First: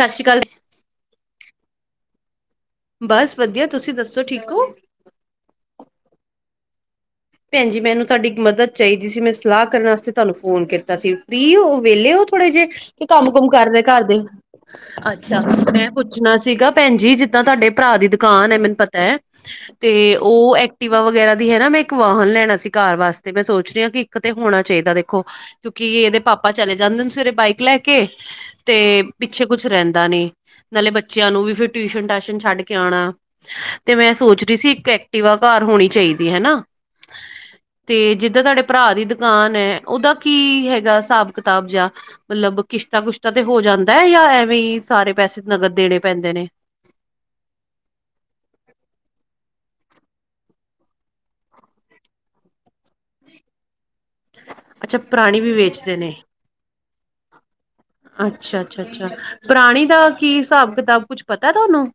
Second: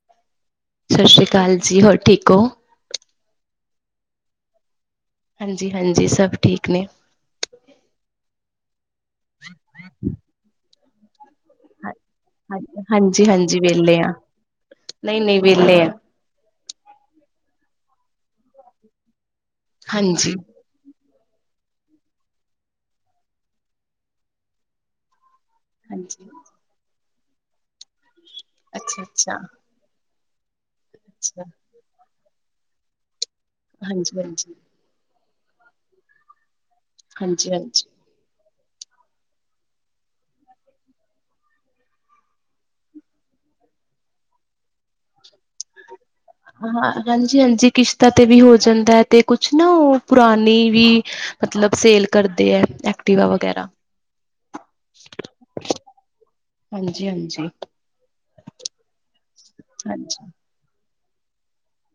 ਸਤਿ ਸ੍ਰੀ ਅਕਾਲ। ਕਲ ਜੀ ਹੋਰ ਠੀਕ ਹੋ। ਬਸ ਵਧੀਆ ਤੁਸੀਂ ਦੱਸੋ ਠੀਕ ਹੋ। ਹਾਂਜੀ-ਹਾਂਜੀ ਸਭ ਠੀਕ ਨੇ। ਭੈਣ ਜੀ ਮੈਨੂੰ ਤੁਹਾਡੀ ਮਦਦ ਚਾਹੀਦੀ ਸੀ ਮੈਂ ਸਲਾਹ ਕਰਨ ਵਾਸਤੇ ਤੁਹਾਨੂੰ ਫੋਨ ਕੀਤਾ ਸੀ। ਇਹ ਉਹ ਵੇਲੇ ਹੋ ਥੋੜੇ ਜਿਹੇ ਕੰਮ ਕੁਮ ਹਾਂਜੀ-ਹਾਂਜੀ ਕਰਦੇ ਵਿਹਲੇ ਘਰ ਆ, ਦੇ ਅੱਛਾ ਨਹੀਂ-ਨਹੀਂ ਵਿਹਲੇ ਆ, ਮੈਂ ਪੁੱਛਣਾ ਸੀਗਾ ਭੈਣ ਜੀ ਜਿੱਦਾਂ ਤੁਹਾਡੇ ਭਰਾ ਦੀ ਦੁਕਾਨ ਹੈ ਮੈਨੂੰ ਪਤਾ ਹੈ ਤੇ ਹਾਂਜੀ-ਹਾਂਜੀ। ਉਹ ਐਕਟੀਵਾ ਵਗੈਰਾ ਦੀ ਹੈ ਨਾ ਮੈਂ ਇੱਕ ਵਾਹਨ ਲੈਣਾ ਸੀ ਘਰ ਵਾਸਤੇ ਮੈਂ ਸੋਚ ਰਹੀ ਹ ਕਿ ਇੱਕ ਤੇ ਹੋਣਾ ਚਾਹੀਦਾ ਦੇਖੋ ਕਿਉਂਕਿ ਇਹਦੇ ਪਾਪਾ ਚਲੇ ਜਾਂਦੇ ਨੇ ਸਵੇਰੇ ਬਾਈਕ ਲੈ ਕੇ ਤੇ ਪਿੱਛੇ ਅੱਛਾ-ਅੱਛਾ-ਅੱਛਾ, ਕੁਛ ਰਹਿੰਦਾ ਨੀ। ਨਾਲੇ ਬੱਚਿਆਂ ਨੂੰ ਵੀ ਫਿਰ ਟਿਊਸ਼ਨ ਟਾਸ਼ਨ ਛੱਡ ਕੇ ਆਉਣਾ ਤੇ ਮੈਂ ਸੋਚ ਹਾਂਜੀ-ਹਾਂਜੀ, ਰਹੀ ਸੀ ਇੱਕ ਐ ਕਟਿਵਾ ਘਰ ਹੋਣੀ ਚਾਹੀਦੀ ਹਨਾ ਹਾਂਜੀ-ਹਾਂਜੀ। ਤੇ ਜਿੱਦਾਂ ਤੁਹਾਡੇ ਭਰਾ ਦੀ ਦੁਕਾਨ ਹੈ ਉਹਦਾ ਕੀ ਹੈਗਾ ਹਿਸਾਬ ਕਿਤਾਬ ਜਾਂ ਮਤਲਬ ਕਿਸ਼ਤਾਂ ਕੁਸ਼ਤਾ ਤੇ ਹੋ ਜਾ ਜਾਂਦਾ ਹੈ ਜਾਂ ਐਵੇਂ ਹੀ ਸਾਰੇ ਪੈਸੇ ਨਗਦ ਦੇਣੇ ਪੈਂਦੇ ਨੇ ਹਾਂ ਹਾਂਜੀ -ਹਾਂਜੀ ਕਿਸ਼ਤਾਂ ਤੇ ਵੀ ਹੋ ਜਾਂਦਾ ਹੈ ਤੇ ਕੁਛ ਨਾ ਉਹ ਪੁਰਾਣੀ ਵੀ ਮਤਲਬ ਸੇਲ ਕਰਦੇ ਏ ਐਕਟੀਵਾ ਵਗੈਰਾ ਅੱਛਾ ਪ੍ਰਾਣੀ ਵੀ ਵੇਚਦੇ ਨੇ ਹਾਂਜੀ-ਹਾਂਜੀ। ਅੱਛਾ, ਅੱਛਾ, ਅੱਛਾ ਪੁਰਾਣੀ ਦਾ ਹਾਂਜੀ ਕੀ ਹਿਸਾਬ ਕਿਤਾਬ ਕੁਛ ਪਤਾ ਤੁਹਾਨੂੰ?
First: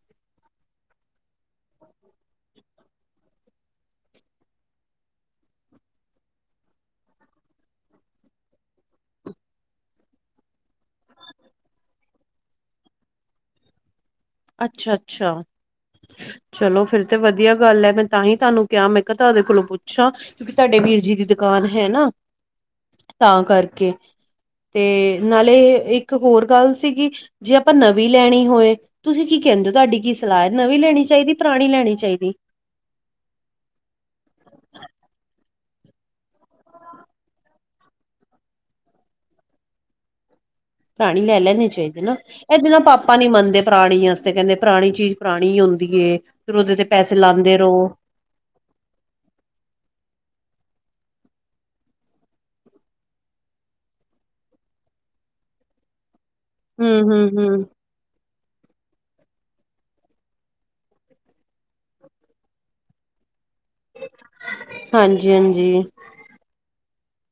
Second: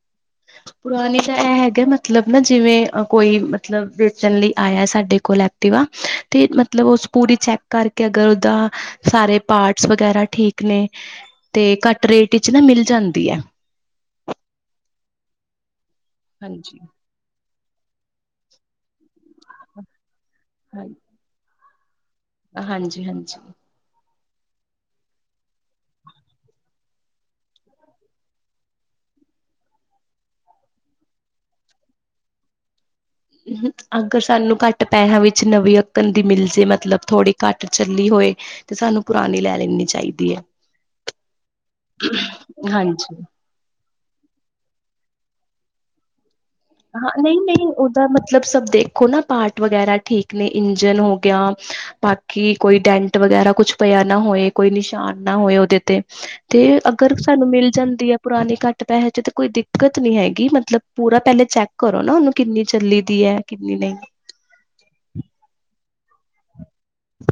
ਪੁਰਾਨੀ ਤਾਂ ਇਹ ਹੈਗਾ ਮਤਲਬ ਨਾ ਜਿਵੇਂ ਕੋਈ ਮਤਲਬ ਵੇਚਣ ਲਈ ਆਇਆ ਸਾਡੇ ਕੋਲ ਐਕਟਿਵਾ। ਤੇ ਮਤਲਬ, ਉਸ ਪੂਰੀ ਚੈੱਕ ਕਰਕੇ ਅਗਰ ਉਹਦਾ ਸਾਰੇ ਪਾਰਟਸ ਵਗੈਰਾ ਠੀਕ ਨੇ ਤੇ ਘੱਟ ਰੇਟ ਵਿੱਚ ਨਾ ਮਿਲ ਜਾਂਦੀ ਏ। ਅੱਛਾ, ਅੱਛਾ। ਹਾਂਜੀ ਚਲੋ ਫਿਰ ਤੇ ਵਧੀਆ। ਗੱਲ ਹੈ ਮੈਂ ਤਾਂਹੀ ਤੁਹਾਨੂੰ ਕਿਹਾ ਮੈਂ ਕਿਹਾ ਤੁਹਾਡੇ ਕੋਲੋਂ ਪੁੱਛਾਂ ਕਿਉਂਕਿ ਤੁਹਾਡੇ ਹਾਂ ਵੀਰਜੀ ਦੀ ਦੁਕਾਨ ਹੈ ਨਾ। ਹਾਂਜੀ, ਹਾਂਜੀ। ਤਾਂ ਕਰਕੇ ਤੇ ਨਾਲੇ ਇੱਕ ਹੋਰ ਗੱਲ ਸੀਗੀ ਜੇ ਆਪਾਂ ਨਵੀਂ ਲੈਨੀ ਹੋਏ। ਤੁਸੀਂ ਕੀ ਕਹਿੰਦੇ ਹੋ ਤੁਹਾਡੀ ਕੀ ਸਲਾਹ ਐ ਨਵੀਂ ਲੈਣੀ ਚਾਹੀਦੀ, ਪੁਰਾਣੀ ਲੈਣੀ ਚਾਹੀਦੀ? ਅਗਰ ਸਾਨੂੰ ਘੱਟ ਪੈਸਿਆਂ ਵਿੱਚ ਨਵੀ ਚੁਕਣ ਦੀ ਮਿਲ ਜੇ ਮਤਲਬ ਥੋੜੀ ਘੱਟ ਚੱਲੀ ਹੋਏ ਤੇ ਸਾਨੂੰ ਪੁਰਾਨੀ ਲੈ ਲੈਣੀ ਚਾਹੀਦੀ ਏ। ਪੁਰਾਣੀ ਲੈ ਲੈਣੇ ਚਾਹੀਦੇ ਨਾ ਇਹਦੇ ਨਾਲ ਪਾਪਾ ਹਾਂਜੀ ਨੀ ਮੰਨਦੇ ਪੁਰਾਣੀ ਆਸਤੇ ਕਹਿੰਦੇ ਪੁਰਾਣੀ ਚੀਜ਼ ਪੁਰਾਣੀ ਹੁੰਦੀ ਏ। ਫਿਰ ਉਹਦੇ ਤੇ ਹਾਂ ਪੈਸੇ ਨਹੀਂ, ਲਾਉਂਦੇ ਨਹੀਂ ਰਹੋ ਉਹਦਾ ਮਤਲਬ ਸਭ ਦੇਖੋ ਨਾ ਪਾਰਟ ਵਗੈਰਾ ਠੀਕ ਨੇ ਇੰ ਜਨ ਹੋ ਗਿਆ ਬਾਕੀ ਕੋਈ ਡੈਂਟ ਵਗੈਰਾ ਕੁਛ ਪਿਆ ਨਾ ਹੋਏ ਕੋਈ ਨਿਸ਼ਾਨ ਨਾ ਹੋਏ ਉਹਦੇ ਤੇ, ਤੇ ਹਮ ਅਗਰ ਹਮ ਸਾਨੂੰ ਹਮ ਮਿਲ ਜਾਂਦੀ ਏ ਪੁਰਾਣੇ ਘੱਟ ਪੈਹੇ ਤਾਂ ਕੋਈ ਦਿੱਕਤ ਨੀ ਹੈਗੀ ਮਤਲਬ ਪੂਰਾ ਪਹਿਲੇ ਚੈੱਕ ਕਰੋ ਨਾ ਉਹਨੂੰ ਕਿੰਨੀ ਚੱਲੀ ਵੀ ਏ। ਹਾਂਜੀ, ਹਾਂਜੀ।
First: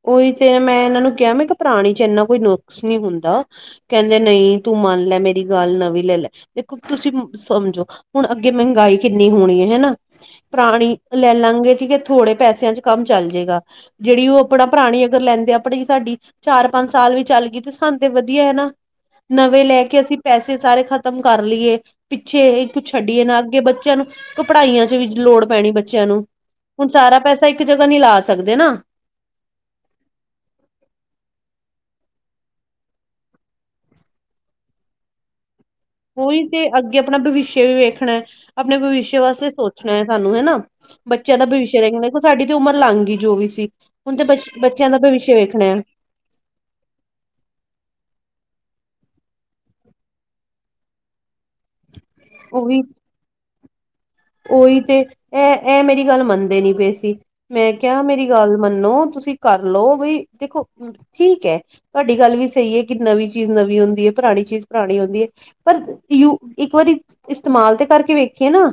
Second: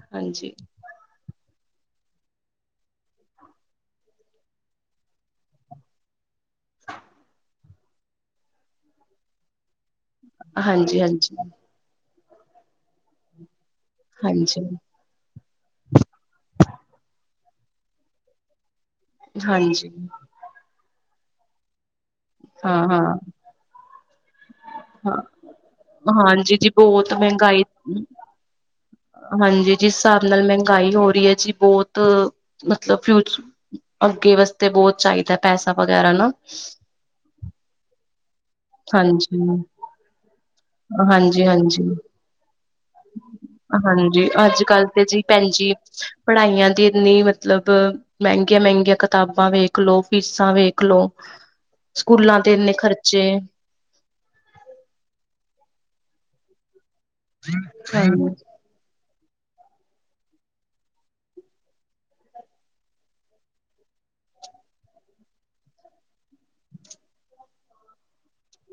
ਉਹੀ ਹਾਂਜੀ ਤੇ ਮੈਂ ਇਹਨਾਂ ਨੂੰ ਕਿਹਾ ਮੈਂ ਪੁਰਾਣੀ ਚ ਇੰਨਾ ਕੋਈ ਨੁਕਸ ਨੀ ਹੁੰਦਾ ਕਹਿੰਦੇ ਨਈ ਤੂੰ ਮੰਨ ਲੈ ਮੇਰੀ ਗੱਲ ਨਵੀਂ ਲੈ ਲੈ ਦੇਖੋ ਤੁਸੀਂ ਸਮਝੋ ਹੁਣ ਅੱਗੇ ਮਹਿੰਗਾਈ ਕਿੰਨੀ ਹੋਣੀ ਹੈ ਹੈਨਾ। ਪੁਰਾਣੀ ਹਾਂਜੀ ਲੈ ਹਾਂਜੀ ਲਾਂਗੇ ਠੀਕ ਏ। ਥੋੜੇ ਪੈਸਿਆਂ' ਚ ਕੰਮ ਚੱਲ ਜਏਗਾ ਜਿਹੜੀ ਉਹ ਆਪਣਾ ਹਾਂਜੀ ਪੁਰਾਣੀ ਅਗਰ ਲੈਂਦੇ ਆ ਆਪਣੀ ਸਾਡੀ ਚਾਰ ਪੰਜ ਸਾਲ ਵੀ ਚੱਲ ਗਈ ਤੇ ਸਾਨੂੰ ਤੇ ਵਧੀਆ ਹੈ ਨਾ। ਨਵੇਂ ਲੈ ਹਾਂਜੀ ਕੇ ਅਸੀਂ ਪੈਸੇ ਸਾਰੇ ਖਾ ਖ਼ਤਮ ਕਰ ਲਈਏ ਪਿੱਛੇ ਕੁ ਹਾਂ ਹਾਂ ਛੱਡੀਏ ਨਾ ਅੱਗੇ ਬੱਚਿਆਂ ਨੂੰ ਪੜ੍ਹਾਈਆਂ ਚ ਵੀ ਲੋੜ ਪੈਣੀ ਬੱਚਿਆਂ ਹਾਂ ਨੂੰ, ਹਾਂਜੀ ਜੀ ਹੁਣ ਬਹੁਤ ਸਾਰਾ ਪੈਸਾ ਇੱਕ ਮਹਿੰਗਾਈ ਜਗ੍ਹਾ ਨੀ ਲਾ ਸਕਦੇ ਨਾ‌। ਹਾਂਜੀ ਜਿਸ ਹਿਸਾਬ ਨਾਲ ਮਹਿੰਗਾਈ ਹੋ ਰਹੀ ਹੈ ਜੀ ਬਹੁਤ ਮਤਲਬ ਫਿਊ, ਅੱਗੇ ਵਾਸਤੇ ਬੋਤ ਚਾਹੀਦਾ ਪੈਸਾ ਵਗੈਰਾ ਨਾ ਉਹੀ ਤੇ, ਅੱਗੇ ਆਪਣਾ ਭਵਿੱਸ਼ਯ ਵੀ ਵੇਖਣਾ ਐ, ਆਪਣੇ ਭਵਿੱਸ਼ਯ ਹਾਂਜੀ। ਵਾਸਤੇ ਸੋਚਣਾ ਐ ਸਾਨੂੰ ਹਨਾ। ਬੱਚਿਆਂ ਦਾ ਹਾਂਜੀ, ਭਵਿੱਸ਼ਿਆ ਹਾਂਜੀ, ਦੇੇਖਣਾ ਸਾਡੀ ਤੇ ਉਮਰ ਲੰਘ ਗਈ ਜੋ ਵੀ ਸੀ। ਹੁਣ ਤੇ ਹਾਂਜੀ ਅੱਜ ਕੱਲ ਬੱਚਿਆਂ ਦਾ ਤੇ ਜੀ ਭਵਿੱਸ਼ਿਆ ਭੈਣ ਵੇਖਣਾ ਐ। ਜੀ ਪੜ੍ਹਾਈਆਂ ਦੀ ਇੰਨੀ ਮਤਲਬ ਮਹਿੰਗੀ ਮਹਿੰਗੀਆਂ, ਮਹਿੰਗੀਆਂ ਕਿਤਾਬਾਂ ਵੇਖ ਲੋ, ਫੀਸਾਂ ਵੇਖ ਲੋ। ਸਕੂਲਾਂ ਤੇ ਉਹ ਇੰਨੇ ਵੀ ਖਰਚੇ ਉਹੀ ਤੇ ਇਹ, ਇਹ ਮੇਰੀ ਗੱਲ ਮੰਨਦੇ ਨੀ ਪਏ। ਮੈਂ ਕਿਹਾ, ਮੇਰੀ ਹਾਂਜੀ, ਗੱਲ ਮੰਨੋ ਤੁਸੀਂ ਸੀਂ ਕਰਲਓ ਬਈ ਦੇਖੋ, ਠੀਕ ਹੈ ਤੁਹਾਡੀ ਗੱਲ ਵੀ ਸਹੀ ਐ, ਕਿ ਨਵੀਂ ਚੀਜ਼ ਨਵੀਂ ਹੁੰਦੀ ਐ। ਪੁਰਾਣੀ ਚੀਜ਼ ਪੁਰਾਣੀ ਹੁੰਦੀ ਐ, ਪਰ ਯੂ ਇੱਕ ਵਾਰੀ ਇਸਤੇਮਾਲ ਤੇ ਕਰਕੇ ਵੇਖੀਏ ਨਾ।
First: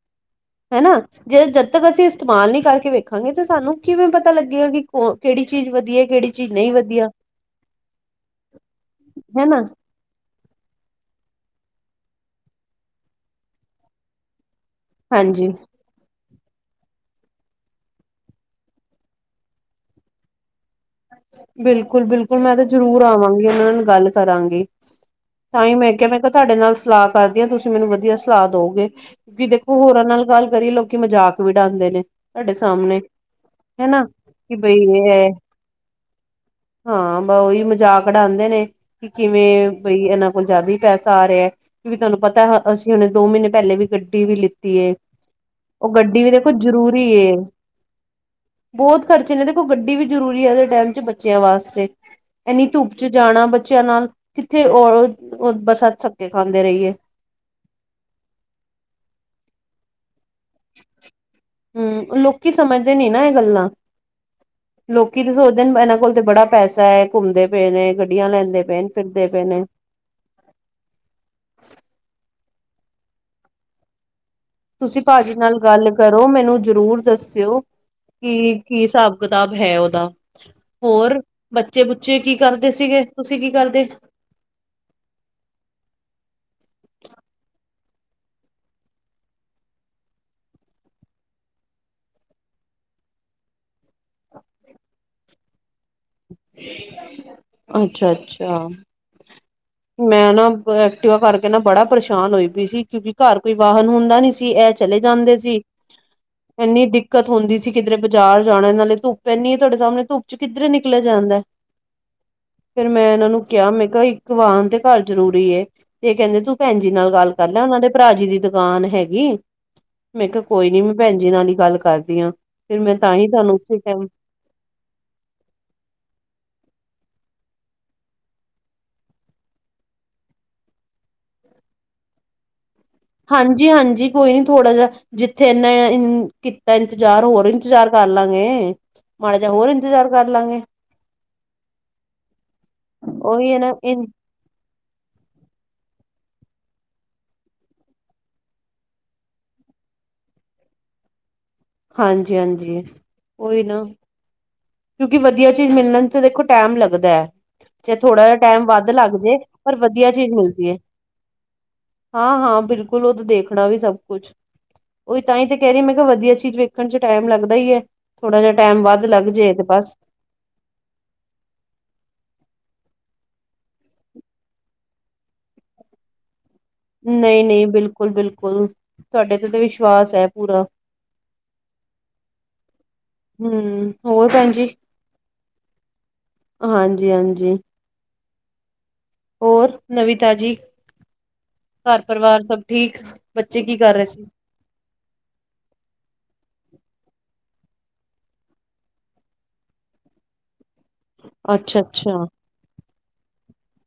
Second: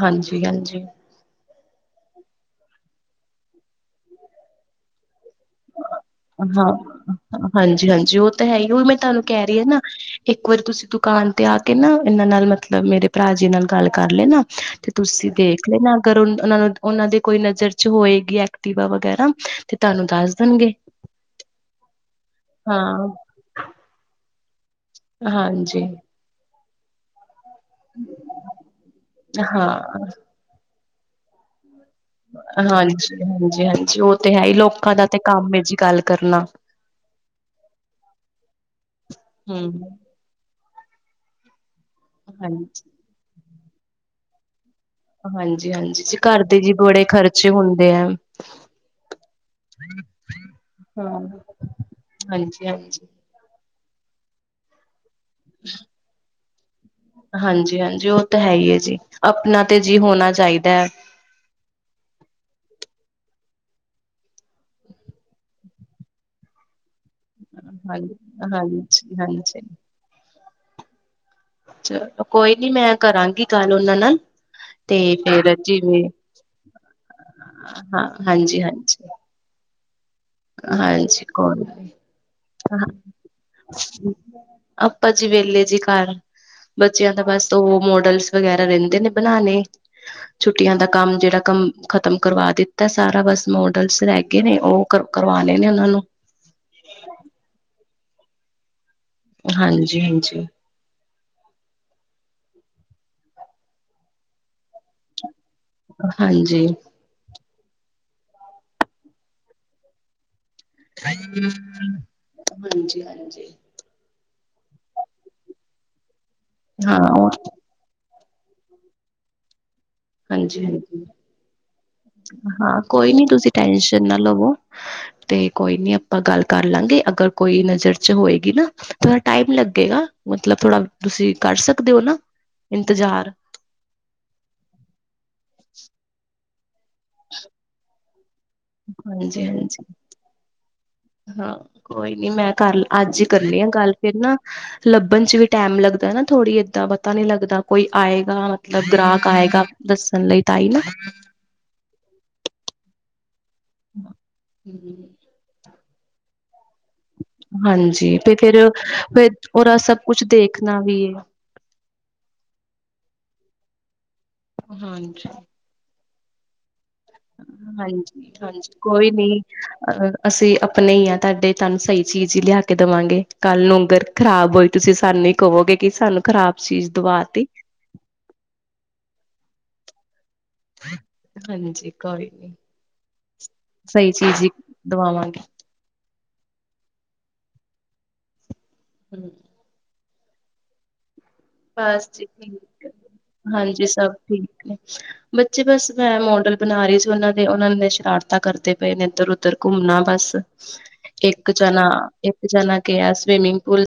ਹਾਂਜੀ, ਹਾਂਜੀ। ਹਨਾ ਜੇ ਜਦ ਤੱਕ ਅਸੀਂ ਇਸਤੇਮਾਲ ਨੀ ਕਰਕੇ ਵੇਖਾਂਗੇ, ਤੇ ਸਾਨੂੰ ਕਿਵੇਂ ਪਤਾ ਲੱਗੇਗਾ ਕਿ ਕੌਣ? ਹਾਂ ਹਾਂਜੀ, ਹਾਂਜੀ, ਉਹ ਤਾਂ ਹੈ ਹੀ ਉਹ ਵੀ ਮੈਂ ਤੁਹਾਨੂੰ ਕਹਿ ਰਹੀ ਹਨਾ ਹਾਂ ਨਾ ਇੱਕ ਵਾਰੀ ਤੁਸੀਂ ਦੁਕਾਨ ਤੇ ਆ ਕੇ ਨਾ, ਇਹਨਾਂ ਨਾਲ ਮਤਲਬ ਮੇਰੇ ਭਰਾ ਜੀ ਨਾਲ ਗੱਲ ਕਰ ਲੇਣਾ ਤੇ ਤੁਸੀਂ ਹਾਂਜੀ ਦੇਖ ਲੈਣਾ, ਨਾ ਅਗਰ ਉਹ ਨੂੰ ਉਹਨਾਂ ਦੇ ਕੋਈ ਨਜ਼ਰ ਚ ਹੋਏਗੀ ਐਕਟੀਵਾ ਵਗੈਰਾ, ਤੇ ਤੁਹਾਨੂੰ ਦੱਸ ਦੇਣਗੇ। ਬਿਲਕੁਲ, ਬਿਲਕੁਲ, ਮੈਂ ਤਾਂ ਜਰੂਰ ਹਾਂ ਆਵਾਂਗੀ, ਉਹਨਾਂ ਨਾਲ ਗੱਲ ਕਰਾਂਗੀ। ਤਾਂ ਹੀ ਹਾਂਜੀ, ਮੈਂ ਕਿਹਾ ਮੈਂ ਕਿਹਾ ਤੁਹਾਡੇ ਨਾਲ ਸਲਾਹ ਕਰ ਦੀਆ ਤੁਸੀਂ ਮੈਨੂੰ ਵਧੀਆ ਸਲਾਹ ਦਓਗੇ, ਕਿਉਂਕਿ ਦੇਖੋ ਹੋਰਾਂ ਹਾਂ ਨਾਲ ਗੱਲ ਕਰੀਏ, ਲੋਕੀ ਮਜ਼ਾਕ ਵੀ ਡਾਦੇ ਨੇ। ਤੁਹਾਡੇ ਸਾਹਮਣੇ ਹਾਂਜੀ, ਹਾਂਜੀ, ਹਾਂਜੀ ਹਨਾ ਉਹ ਤੇ ਹੈ ਹੀ, ਕਿ ਬਈ ਲੋਕਾਂ ਦਾ ਤੇ ਇਹ ਕੰਮ ਹੈ ਜੀ ਗੱਲ ਕਰਨਾ, ਹਾਂ ਬ ਉਹੀ ਮਜ਼ਾਕ ਡਾਂਦੇ ਨੇ, ਕਿ ਕਿਵੇਂ ਹੂੰ। ਬਈ ਇਹਨਾ ਕੁ ਜ਼ਿਆਦਾ ਹੀ ਪੈਸਾ ਆ ਰਿਹਾ, ਕਿਉਂਕਿ ਤੁਹਾਨੂੰ ਪਤਾ ਹਾਂਜੀ, ਅਸੀਂ ਹੁਣੇ ਦੋ ਮਹੀਨੇ ਪਹਿਲੇ ਵੀ ਗੱਡੀ ਵੀ ਲਿੱਤੀ। ਹਾਂਜੀ, ਉਹ ਹਾਂਜੀ ਜੀ, ਗੱਡੀ ਵੀ ਘਰ ਦੇਖੋ ਦੇ ਜੀ ਬੜੇ ਜ਼ਰੂਰੀ ਏ ਖਰਚੇ ਹੁੰਦੇ ਆ। ਬਹੁਤ ਖਰਚੇ ਨੇ ਦੇਖੋ ਗੱਡੀ ਵੀ ਜ਼ਰੂਰੀ ਐ, ਉਹਦੇ ਟਾਈਮ ਹਾਂ ਬੱਚਿਆਂ ਵਾਸਤੇ, ਇਨੀ ਹਾਂਜੀ-ਹਾਂਜੀ। ਧੁੱਪ 'ਚ ਜਾਣਾ ਬੱਚਿਆਂ ਨਾਲ ਕਿੱਥੇ ਉ ਬੱਸਾ ਥਕੇ ਖਾਂਦੇ ਰਹੀਏ। ਹਾਂਜੀ, ਹਾਂਜੀ ਉਹ ਤਾਂ ਹੈ ਹੀ ਹੈ ਜੀ, ਆਪਣਾ ਤੇ ਜੀ ਹੋ ਹੂੰ, ਲੋਕੀ ਸਮਝ ਨੀ ਨਾ ਇਹ ਗੱਲਾਂ, ਲੋਕੀ ਤਾਂ ਸੋਚਦੇ ਨੇ ਇਹਨਾਂ ਕੋਲ ਤੇ ਬੜਾ ਪੈਸਾ ਐ। ਘੁੰਮਦੇ ਪਏ ਨੇ। ਹਾਂਜੀ। ਗੱਡੀਆਂ ਲੈਂਦੇ ਪਏ ਨੇ। ਫਿਰਦੇ ਪਏ ਹਾਂਜੀ-ਹਾਂਜੀ ਨੇ ਚਲੋਂ, ਕੋਈ ਨੀ ਮੈਂ ਕਰਾਂਗੀ ਗੱਲ ਉਹਨਾਂ ਨਾਲ। ਤੇ ਤੁਸੀਂ ਭਾਜੀ ਫੇਰ ਨਾਲ ਗੱਲ ਜਿਵੇਂ ਕਰੋ, ਮੈਨੂੰ ਜ਼ਰੂਰ ਦੱਸਿਓ। ਹਾਂ ਕੀ, ਕੀ ਹਾਂਜੀ-ਹਾਂਜੀ, ਹਿਸਾਬ ਕਿਤਾਬ ਹੈ, ਉਹ ਹਾਂਜੀ ਹੋਰ ਹਾਂਜੀ ਕੋਈ ਬੱਚੇ- ਨੀ ਬੁੱਚੇ ਕੀ ਕਰਦੇ ਸੀਗੇ? ਤੁਸੀਂ ਕੀ ਕਰਦੇ? ਆਪਾਂ ਜੀ ਵੇਹਲੇ ਜੀ ਘਰ, ਬੱਚਿਆਂ ਦਾ ਬਸ ਉਹ ਮੋਡਲਸ ਵਗੈਰਾ ਰਹਿੰਦੇ ਨੇ ਬਨਾਣੇ, ਛੁੱਟੀਆਂ ਦਾ ਕੰਮ ਜਿਹੜਾ ਕੰਮ ਖ਼ਤਮ ਕਰਵਾ ਦਿੱਤਾ। ਤਾਂ ਸਾਰਾ ਬਸ ਮੋਡਲਸ ਰਹਿ ਗੇ ਨੇ, ਉਹ ਕਰਵਾਣੇ ਨੇ ਉਹਨਾਂ ਨੂੰ ਅੱਛਾ, ਅੱਛਾ। ਮੈਂ ਹਾਂਜੀ-ਹਾਂਜੀ, ਨਾ ਬ ਵਾ ਕਰਕੇ ਨਾ ਬੜਾ ਪਰੇਸ਼ਾਨ ਹੋਈ ਪਾਈ ਸੀ, ਕਿਉਂਕਿ ਘਰ ਕੋਈ ਵਾਹਨ ਹੁੰਦਾ ਨੀ ਸੀ, ਇਹ ਚਲੇ ਜਾਂਦੇ ਸੀ। ਜ ਹਾਂਜੀ-ਹਾਂਜੀ, ਐੰਨੀ ਦਿੱਕਤ ਹੁੰਦੀ ਸੀ, ਕਿਧਰੇ ਬਾਜ਼ਾਰ ਜਾਣਾ ਇਹ ਨਾਲੇ ਧੁੱਪ ਇਨੀ ਐ, ਤੁਹਾਡੇ ਸਾਹਮਣੇ ਧੁੱਪ ਚ ਕਿੱਧਰੇ ਨਿਕਲਿਆ ਜਾਂਦਾ, ਫਿਰ ਮੈਂ ਇਹਨਾਂ ਨੂੰ ਹਾਂਜੀ-ਹਾਂਜੀ ਕਿਹਾ ਮੈਂ ਕਿਹਾ ਇੱਕ ਵਾਹਨ ਤੇ ਘਰ ਜ਼ਰੂਰੀ ਐ, ਇਹ ਕਹਿੰਦੇ ਤੂੰ ਭੈਣ ਜੀ ਹਾਂ ਨਾਲ ਗੱਲ ਕਰ ਲੈ ਉਹਨਾਂ ਦੇ ਭਰਾ ਜੀ ਦੀ ਦੁਕਾਨ ਹੈਗੀ? ਮੈਂ ਕਿਹਾ ਕੋਈ ਨੀ, ਮੈਂ ਹਾਂਜੀ-ਹਾਂਜੀ। ਭੈਣ ਜੀ ਨਾਲ ਹੀ ਗੱਲ ਕਰਦੀ ਆ। ਹਾਂ ਕੋਈ ਨੀ ਤੁਸੀਂ ਟੈਂਸ਼ਨ ਨਾ ਲਵੋ, ਤੇ ਕੋਈ ਨੀ ਆਪਾਂ ਗੱਲ ਕਰ ਲਾਂਗੇ ਅਗਰ ਕੋਈ ਨਜ਼ਰ ਚ ਹੋਏਗੀ ਨਾ, ਥੋੜਾ ਟਾਈਮ ਲੱਗੇਗਾ ਮਤਲਬ ਥੋੜਾ, ਤੁਸੀਂ ਕਰ ਸਕਦੇ ਓ ਨਾ? [unintelligible] ਇੰਤਜ਼ਾਰ ਹਾਂਜੀ, ਹਾਂਜੀ ਕੋਈ ਨੀ ਥੋੜਾ ਜਹਾ, ਜਿੱਥੇ ਇਹਨਾ ਤਾਂ ਇੰਤਜ਼ਾਰ ਹੋਰ ਇੰਤਜ਼ਾਰ ਕਰ ਲਾਂਗੇ, ਮਾੜਾ ਹਾਂਜੀ ਜਿਹਾ ਹੋਰ ਹਾਂਜੀ ਇੰਤਜ਼ਾਰ ਕਰ ਲਾਂਗੇ। ਹਾਂ ਕੋਈ ਨੀ ਮੈਂ ਕਰ ਅੱਜ ਹੀ ਉਹੀ ਹੈ ਕਰਨੀ ਆ ਨਾ ਗੱਲ ਫੇਰ ਨਾ ਲੱਭਣ ਚ ਵੀ ਟਾਈਮ ਲੱਗਦਾ ਨਾ ਥੋੜ੍ਹੀ ਏਦਾਂ ਪਤਾ ਨੀ ਲੱਗਦਾ ਕੋਈ ਆਏਗਾ ਮਤਲਬ ਗਰਾਹਕ ਆਏਗਾ ਦੱਸਣ ਲਈ ਤਾਂ ਈ ਨਾ। ਹਾਂਜੀ, ਹਾਂਜੀ। ਉਹੀ ਨਾ ਕਿਉਂਕਿ ਵਧੀਆ ਚੀਜ਼ ਮਿਲਣ ਚ ਦੇਖੋ ਟਾਈਮ ਲੱਗਦਾ ਐ। ਜੇ ਹਾਂਜੀ ਥੋੜਾ ਤੇ ਜਿਹਾ ਫਿਰ ਟਾਈਮ ਵੱਧ ਲੱਗ ਫਿਰ ਜੇ ਉਹਦਾ ਪਰ ਸਭ ਵਧੀਆ ਕੁਛ ਚੀਜ਼ ਮਿਲਦੀ ਹੈ। ਦੇਖਣਾ ਵੀ ਹਾਂ, ਹਾਂ ਬਿਲਕੁਲ ਉਹ ਤਾਂ ਦੇਖਣਾ ਵੀ ਸਭ ਕੁਛ ਉਹੀ ਹਾਂਜੀ ਤਾਂ ਹੀ ਤੇ ਕਹਿ ਰਹੀ। ਮੈਂ ਕਿਹਾ ਵਧੀਆ ਚੀਜ਼ ਵੇਖ ਦੇਣ ਚ ਟਾਈਮ ਲੱਗਦਾ ਈ ਐ ਹਾਂਜੀ, ਥੋੜਾ ਜਿਹਾ ਹਾਂਜੀ ਟਾਈਮ ਵੱਧ ਕੋਈ ਲੱਗ ਨੀ ਜੇ ਬਸ ਅ ਅਸੀਂ ਆਪਣੇ ਹੀ ਆ ਤੁਹਾਡੇ ਤੁਹਾਨੂੰ ਸਹੀ ਚੀਜ਼ ਹੀ ਲਿਆ ਕੇ ਦੇਵਾਂਗੇ। ਕੱਲੂ ਅਗਰ ਖ਼ਰਾਬ ਹੋਈ ਤੁਸੀਂ ਸਾਨੂੰ ਹੀ ਕਹੋਗੇ ਕਿ ਸਾਨੂੰ ਖ਼ਰਾਬ ਚੀਜ਼ ਦਵਾ ਨਹੀਂ, ਤੀ ਨਹੀਂ ਬਿਲਕੁਲ ਬਿਲਕੁਲ ਤੁਹਾਡੇ ਤੇ ਤਾਂ ਵਿਸ਼ਵਾਸ ਐ। ਹਾਂਜੀ ਕੋਈ ਨੀ ਹਮ ਸਹੀ ਹੋਰ ਚੀਜ਼ ਹੀ ਭੈਣ ਜੀ ਦਵਾਵਾਂਗੇ। ਹਾਂਜੀ, ਹਾਂਜੀ। ਹੂੰ। ਨਵੀ-ਤਾਜੀ। ਬਸ ਜੀ ਠੀਕ। ਬੱਚੇ ਕੀ ਹਾਂਜੀ ਕਰ ਰਹੇ ਸਭ ਸੀ ਠੀਕ ਨੇ ਬੱਚੇ ਬਸ ਮੈਂ ਮੋਡਲ ਬਣਾਰੀ ਸੀ ਉਹਨਾਂ ਦੇ ਉਹਨਾਂ ਨੇ ਸ਼ਰਾਰਤਾਂ ਕਰਦੇ ਪਏ ਨੇ ਇੱਧਰ- ਉਧਰ ਘੁੰਮਣਾ ਬਸ। ਇੱਕ ਅੱਛਾ ਜਾਣਾ ਅੱਛਾ ਇੱਕ ਜਾਨਾ ਗਿਆ ਸਵਿਮਿੰਗ ਪੂਲ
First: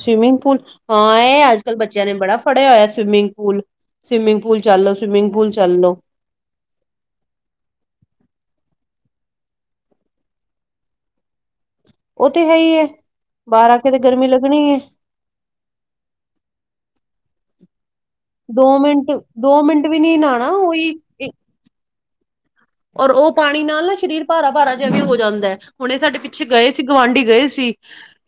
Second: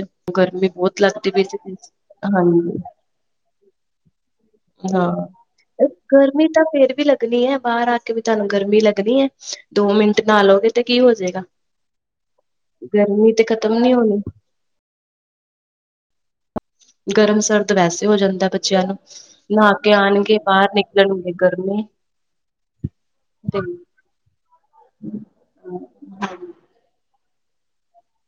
ਸਵਿਮਿੰਗ ਪੂਲ ਗਰਮੀ ਬਹੁਤ ਹਾਂ ਲੱਗਦੀ ਬ ਇਹ ਅੱਜ ਕੱਲ ਬੱਚਿਆਂ ਨੇ ਬੜਾ ਫੜਿਆ ਹਾਂਜੀ ਹੋਇਆ ਸਵਿਮਿੰਗ ਪੂਲ ਸਵਿਮਿੰਗ ਪੂਲ ਚੱਲ ਲੋ ਹਾਂ ਸਵਿਮਿੰਗ ਪੂਲ ਚੱਲ ਲੋ ਗਰਮੀ ਤਾਂ ਫੇਰ ਵੀ ਲੱਗਣੀ ਐ ਬਾਹਰ ਆ ਕੇ ਵੀ ਤੁਹਾਨੂੰ ਗਰਮੀ ਲੱਗ ਹੈ ਦੋ ਮਿੰਟ ਨਾ ਲਓਗੇ ਤੇ ਕੀ ਹੋ ਜਾਏਗਾ? ਉਹ ਤੇ ਹੈ ਹੀ ਹੈ ਗਰਮੀ ਤੇ ਬਾਹਰ ਆ ਖਤਮ ਕੇ ਨਹੀਂ ਤੇ ਹੋਣੀ। ਗਰਮੀ ਲੱਗਣੀ ਹੈ ਗਰਮ ਸਰਦ ਵੈਸੇ, ਹੋ ਜਾਂਦਾ ਦੋ ਬੱਚਿਆਂ ਨੂੰ, ਮਿੰਟ ਦੋ ਨਹਾ ਮਿੰਟ ਕੇ ਵੀ ਨੀ ਆਉਣਗੇ ਨਹਾਣਾ ਬਾਹਰ ਉਹੀ ਨਿਕਲਣਗੇ ਗਰਮੀ ਔਰ ਉਹ, ਤੇ ਪਾਣੀ ਨਾਲ ਨਾ, ਸਰੀਰ ਭਾਰਾ ਭਾਰਾ ਜਿਹਾ ਵੀ ਹੋ ਜਾਂਦਾ, ਹੁਣ ਇਹ ਸਾਡੇ ਪਿੱਛੇ ਗਏ ਸੀ ਗੁਵਢੀ ਗਏ ਸੀ। ਠੀਕ,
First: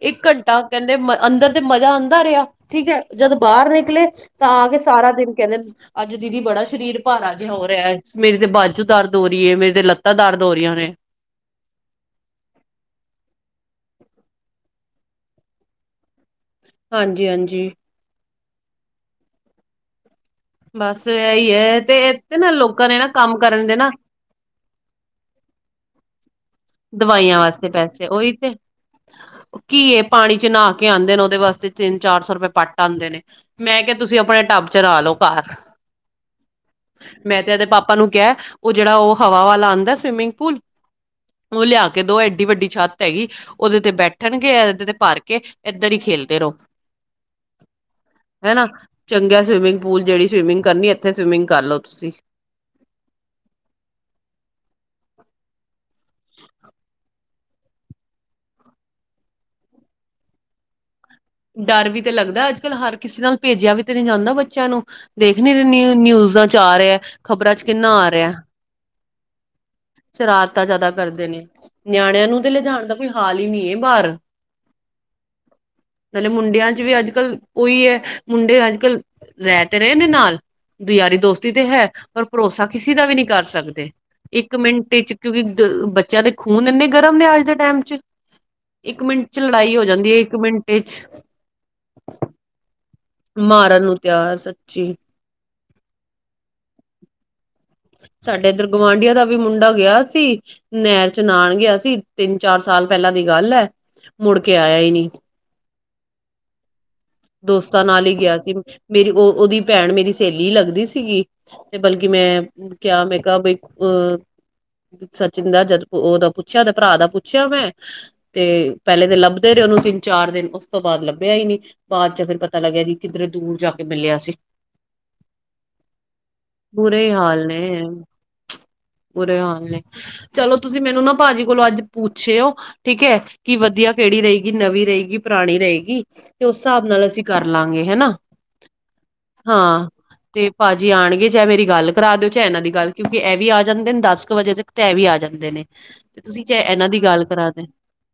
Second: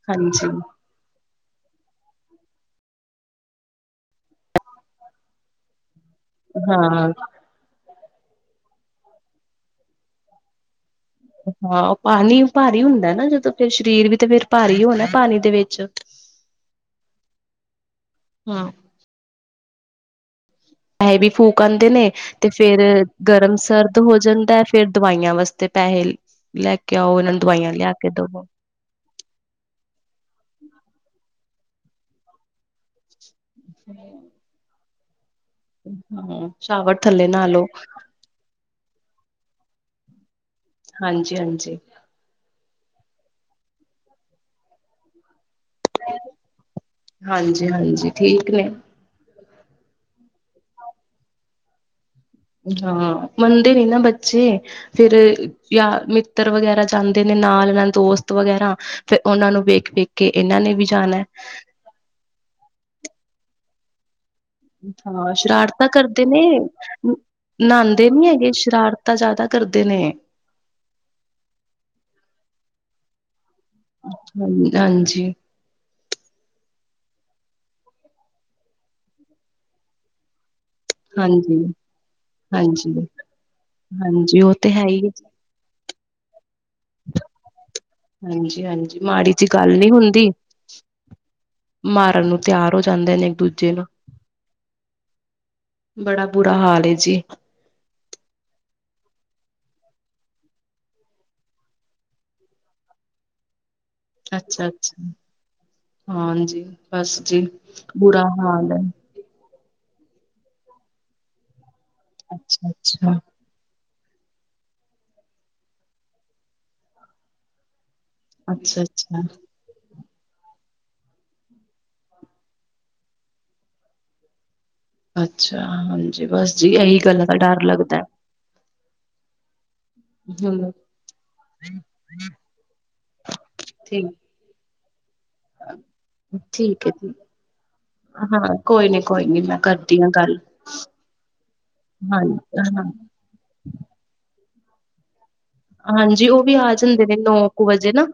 ਇੱਕ ਹਾਂਜੀ ਘੰਟਾ ਕਹਿੰਦੇ ਅੰਦਰ ਤੇ ਮਜ਼ਾ ਆਉਂਦਾ ਰਿਹਾ, ਠੀਕ ਹੈ ਜਦੋਂ ਬਾਹਰ ਨਿਕਲੇ ਤਾਂ, ਆ ਕੇ ਸਾਰਾ ਦਿਨ ਕਹਿੰਦੇ ਅੱਜ ਦੀਦੀ, ਬੜਾ ਸਰੀਰ ਹਾਂ ਭਾਰਾ ਜਿਹਾ ਹੋ ਰਿਹਾ ਹੈ, ਮੇਰੀ ਤੇ ਬਾਜੂ ਦਰ ਤੋਂ ਰੀਏ ਮੇਰੀ ਤੇ ਲੱਤਾਂ, ਦਰਦ ਹੋ ਰੀਹੀਆਂ ਨੇ। ਹਾਂ, ਪਾਣੀ ਭਾਰੀ ਹੁੰਦਾ ਨਾ, ਜਦੋਂ ਫਿਰ ਸਰੀਰ ਵੀ ਤਾਂ ਫਿਰ ਭਾਰੀ ਹੋਣਾ ਪਾਣੀ ਦੇ ਵਿੱਚ। ਹਾਂਜੀ--ਹਾਂਜੀ। ਹਾਂ ਬਸ ਪੈਸੇ, ਵੀ ਇਹੀ ਫੂਕ ਹੈ ਆਉਂਦੇ ਨੇ, ਇਥੇ ਤੇ ਨਾ ਫੇਰ ਲੋਕਾਂ ਨੇ ਨਾ ਕੰਮ ਗਰਮ ਕਰਨ ਦੇ ਨਾ ਸਰਦ ਹੋ ਜਾਂਦਾ ਹੈ, ਫੇਰ ਦਵਾਈਆਂ ਵਾਸਤੇ ਪਹਿਲ ਦਵਾਈਆਂ ਵਾਸਤੇ ਪੈਸੇ, ਓਹੀ ਦਵੋ ਤੇ ਘੀਏ ਪਾਣੀ ਚ ਨਾ ਆਉਂਦੇ ਨੇ, ਉਹਦੇ ਵਾਸਤੇ ਤਿੰਨ ਚਾਰ ਸੌ ਰੁਪਏ ਪੱਟ ਆਉਂਦੇ ਨੇ, ਮੈਂ ਕਿਹਾ ਤੁਸੀਂ ਆਪਣਾ ਟਾਬਾ ਚਲਾ ਲਉ। ਹਾਂ ਸ਼ਾਵਰ ਥੱਲੇ ਮੈਂ ਨਾ ਤੇ, ਇਹਦੇ ਲੋ ਪਾਪਾ ਨੂੰ ਕਿਹਾ, ਉਹ ਜਿਹੜਾ ਉਹ ਹਵਾ, ਵਾਲਾ ਅਉਂਦਾ ਸਵਿਮਿੰਗ ਪੂਲ। ਹਾਂਜੀ ਉਹ ਹਾਂਜੀ ਲਿਆ ਕੇ ਦੋ, ਐਡੀ ਵੱਡੀ ਛੱਤ ਹੈਗੀ, ਉਹਦੇ ਤੇ ਬੈਠਣਗੇ ਇਹਦੇ ਤੇ ਭਰ ਕੇ। ਇੱਧਰ ਹੀ, ਖੇਲਦੇ ਰਹੋ ਹਾਂਜੀ ਹਾਂਜੀ ਠੀਕ ਨੇ ਹਨਾ, ਚੰਗਾ ਸਵਿਮਿੰਗ ਪੂਲ ਜਿਹੜੀ ਸਵਮਿਗ ਕਰਨੀ, ਇਥੇ ਸਵਿਮਿੰਗ ਲੋ ਤੁਸੀਂ। ਹਾਂ ਮੰਨਦੇ ਨੀ ਨਾ ਬੱਚੇ ਪੁੱਤਰ ਵਗੈਰਾ ਜਾਂਦੇ ਨੇ ਨਾਲ ਨਾਲ ਦੋਸਤ ਵਗੈਰਾ, ਫੇਰ ਉਹਨਾਂ ਨੂੰ ਵੇਖ ਵੇਖ ਕੇ ਇਹਨਾਂ ਨੇ ਵੀ ਜਾਣਾ। ਡਰ ਵੀ ਤੇ ਲੱਗਦਾ, ਅੱਜ ਕੱਲ੍ਹ ਹਰ ਕਿਸੇ ਨਾਲ ਭੇਜਿਆ ਵੀ ਤੇ ਨਹੀਂ ਜਾਂਦਾ। ਚਲੋ, ਹਾਂ ਦੇਖ ਦੀ ਰਹਿਣੀ ਸ਼ਰਾਰਤਾਂ ਨੇ ਕਰਦੇ ਨਨਿਊਜਾਂ, ਚ ਆ ਰਿਹਾ ਖ਼ਬਰਾਂ ਚ ਕਿੰਨਾ, ਨਹਾਂਦੇ ਆ ਨੀ ਰਿਹਾ। ਹੈਗੇ ਸ਼ਰਾਰਤਾਂ ਜ਼ਿਆਦਾ ਕਰਦੇ ਨੇ ਸ਼ਰਾਰਤਾਂ ਜ਼ਿਆਦਾ ਕਰਦੇ ਨੇ, ਨਿਆਣਿਆਂ ਨੂੰ ਤੇ ਲਿਜਾਣ ਦਾ ਕੋਈ ਹਾਲ ਕਿੰਨੀ ਏ ਬਾਹਰ ਹਾਂ ਹਾਂਜੀ ਪਹਿਲੇ ਮੁੰਡਿਆਂ ਚ ਵੀ ਅੱਜ। ਅੱਜ ਕੱਲ ਉਹੀ ਹੈ ਮੁੰਡੇ, ਅੱਜ ਕੱਲ੍ਹ ਰਹਿ ਤੇ ਰਹੇ ਨੇ ਨਾਲ ਯਾਰੀ, ਦੋਸਤੀ, ਹਾਂਜੀ ਤੇ ਹੈ ਪਰ ਭਰੋਸਾ, ਹਾਂਜੀ ਕਿਸੇ ਦਾ ਵੀ ਨਹੀਂ ਕਰ ਸਕਦੇ? ਹਾਂਜੀ ਉਹ ਇੱਕ ਤੇ ਹੈ ਮਿੰਟ ਹੀ ਹੈ। ਚ, ਕਿਉਂਕਿ ਬੱਚਿਆਂ ਦੇ ਖੂਨ, ਇੰਨੇ ਗਰਮ ਨੇ ਅੱਜ ਦੇ ਟਾਈਮ ਚ ਹਾਂਜੀ ਹਾਂਜੀ, ਇੱਕ ਮਿੰਟ ਮਾੜੀ ਚ ਜੀ ਲੜਾਈ ਗੱਲ ਹੋ ਨੀ ਜਾਂਦੀ ਹੈ ਹੁੰਦੀ, ਇੱਕ ਮਿੰਟ ਚ ਮਾਰਨ ਨੂੰ ਤਿਆਰ ਹੋ ਜਾਂਦੇ ਨੇ ਇੱਕ ਦੂਜੇ ਮਾਰਨ ਨੂੰ ਤਿਆਰ, ਸੱਚੀ ਬੜਾ, ਬੁਰਾ ਹਾਲ ਏ ਜੀ। ਸਾਡੇ ਏਧਰ, ਗਵਾਡੀਆਂ ਦਾ ਵੀ ਮੁੰਡਾ ਗਿਆ ਸੀ ਨਹਿਰ ਚ ਨਾਹਨ ਗਿਆ ਸੀ, ਤਿੰਨ, ਚਾਰ ਸਾਲ ਪਹਿਲਾਂ ਦੀ ਗੱਲ ਹੈ, ਮੁੜ ਕੇ ਆਇਆ ਈ ਨਹੀ ਅੱਛਾ-ਅੱਛਾ, ਹਾਂਜੀ ਬਸ ਜੀ ਦੋਸਤਾਂ ਨਾਲ ਹੀ ਬੁਰਾ ਗਿਆ ਸੀ, ਹਾਲ ਹੈ। ਮੇਰੀ ਉਹ ਉਹਦੀ ਭੈਣ, ਮੇਰੀ ਸਹੇਲੀ ਲੱਗਦੀ ਸੀਗੀ, ਤੇ ਬਲਕਿ ਮੈਂ ਕਿਹਾ, ਅੱਛਾ-ਅੱਛਾ, ਮੈਂ ਕਿਹਾ ਬਈ ਹੂੰ ਸਚਿਨ, ਦਾ ਜਦ ਉਹਦਾ ਪੁੱਛਿਆ, ੳਦੇ ਭਰਾ ਦਾ ਪੁੱਛਿਆ ਮੈਂ ਤੇ ਅੱਛਾ-ਅੱਛਾ, ਪਹਿਲੇ ਤਾਂ ਅੱਛਾ ਲੱਭਦੇ ਰਹੇ ਉਹਨੂ? ਚਾਰ ਦਿਨ, ਉਸ ਤੋਂ ਬਾਅਦ ਲੱਭਿਆ ਹੀ ਨਹੀਂ, ਬਾਅਦ ਚ ਫਿਰ ਪਤਾ ਲੱਗਿਆ ਕਿ ਕਿੱਧਰੇ ਦੂਰ ਜਾ ਕੇ ਮਿਲਿਆ ਸੀ। ਅੱਛਾ। ਹਾਂਜੀ, ਬਸ ਜੀ ਇਹੀ ਬੁਰੇ ਗੱਲਾਂ ਦਾ ਹਾਲ ਡਰ ਲੱਗਦਾ। ਬੁਰੇ ਹਾਲ ਨੇ। ਚਲੋ, ਹੂੰ ਤੁਸੀਂ ਮੈਨੂੰ ਨਾ ਪਾਜੀ ਕੋਲੋਂ ਅੱਜ ਪੁੱਛਿਓ ਠੀਕ ਹੈ, ਕਿ ਵਧੀਆ ਠੀਕ, ਕਿਹੜੀ ਰਹੇਗੀ ਨਵੀਂ ਰਹੇਗੀ ਪੁਰਾਣੀ ਰਹੇਗੀ ਤੇ ਉਸ ਹਿਸਾਬ ਠੀਕ ਹੈ ਨਾਲ ਜੀ ਅਸੀਂ ਕਰ ਲਾਂਗੇ ਹੈਨਾ। ਹਾਂ ਕੋਈ ਨੀ ਕੋਈ ਨੀ ਮੈਂ ਹਾਂ ਕਰਦੀ ਗੱਲ। ਤੇ ਪਾਜੀ ਆਣਗੇ, ਚਾਹੇ ਮੇਰੀ ਗੱਲ ਕਰਾ ਦਿਓ ਚਾਹੇ ਹਾਂਜੀ ਇਹਨਾਂ ਦੀ ਹਾਂ, ਗੱਲ, ਕਿਉਂਕਿ ਇਹ ਵੀ ਆ ਜਾਂਦੇ ਨੇ ਦਸ ਵਜੇ, ਤੱਕ, ਤਾਂ ਇਹ ਵੀ ਆ ਜਾਂਦੇ ਨੇ। ਦੇਨੇ, ਤੇ ਹਾਂਜੀ ਉਹ ਤੁਸੀਂ ਵੀ ਚਾਹੇ ਆ ਇਹਨਾਂ ਦੀ ਜਾਂਦੇ ਨੇ ਗੱਲ ਕਰਾ ਨੌ ਦੇ ਕੁ ਵਜੇ ਨਾ।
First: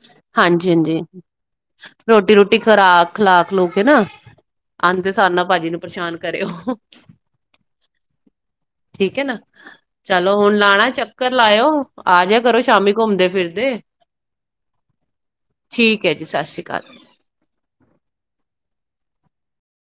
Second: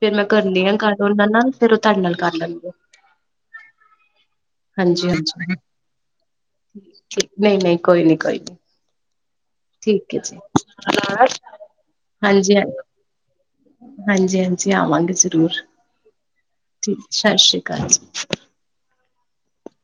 ਫੇਰ ਮੈਂ ਕਰਨੀ ਹਾਂਜੀ- ਆ ਹਾਂਜੀ ਗੱਲ ਉਹਨਾਂ ਨਾਲ ਫੇਰ ਉਹ ਤੁਹਾਡੇ ਨਾਲ ਕਰ ਰੋਟੀ ਰੁਟੀ ਲੈਣਗੇ। ਖੁਲਾ ਖੁਲੂ ਕੇ ਨਾ ਆਉਂਦੇ ਸਾਰ ਨਾ ਹਾਂਜੀ-ਹਾਂਜੀ ਪਾਜੀ ਨੂੰ, ਪਰੇਸ਼ਾਨ ਕਰਿਓ। ਠੀਕ ਨਹੀਂ-ਨਹੀਂ ਕੋਈ ਨੀ ਕੋਈ ਨੀ ਠੀਕ ਹੈ ਨਾ। ਠੀਕ ਹੈ ਚਲੋ ਜੀ। ਹੁਣ ਲਾਣਾ ਚੱਕਰ ਲਾਇਓ, ਆਜਿਆ ਕਰੋ ਸ਼ਾਮੀ ਘੁੰਮਦੇ ਫਿਰ ਹਾਂਜੀ- ਹਾਂਜੀ ਆਵਾਂਗੇ ਜ਼ਰੂਰ। ਠੀਕ ਹੈ ਜੀ ਸਤਿ ਸ਼੍ਰੀ ਅਕਾਲ। ਠੀਕ, ਸਤਿ ਸ੍ਰੀ ਅਕਾਲ ਜੀ।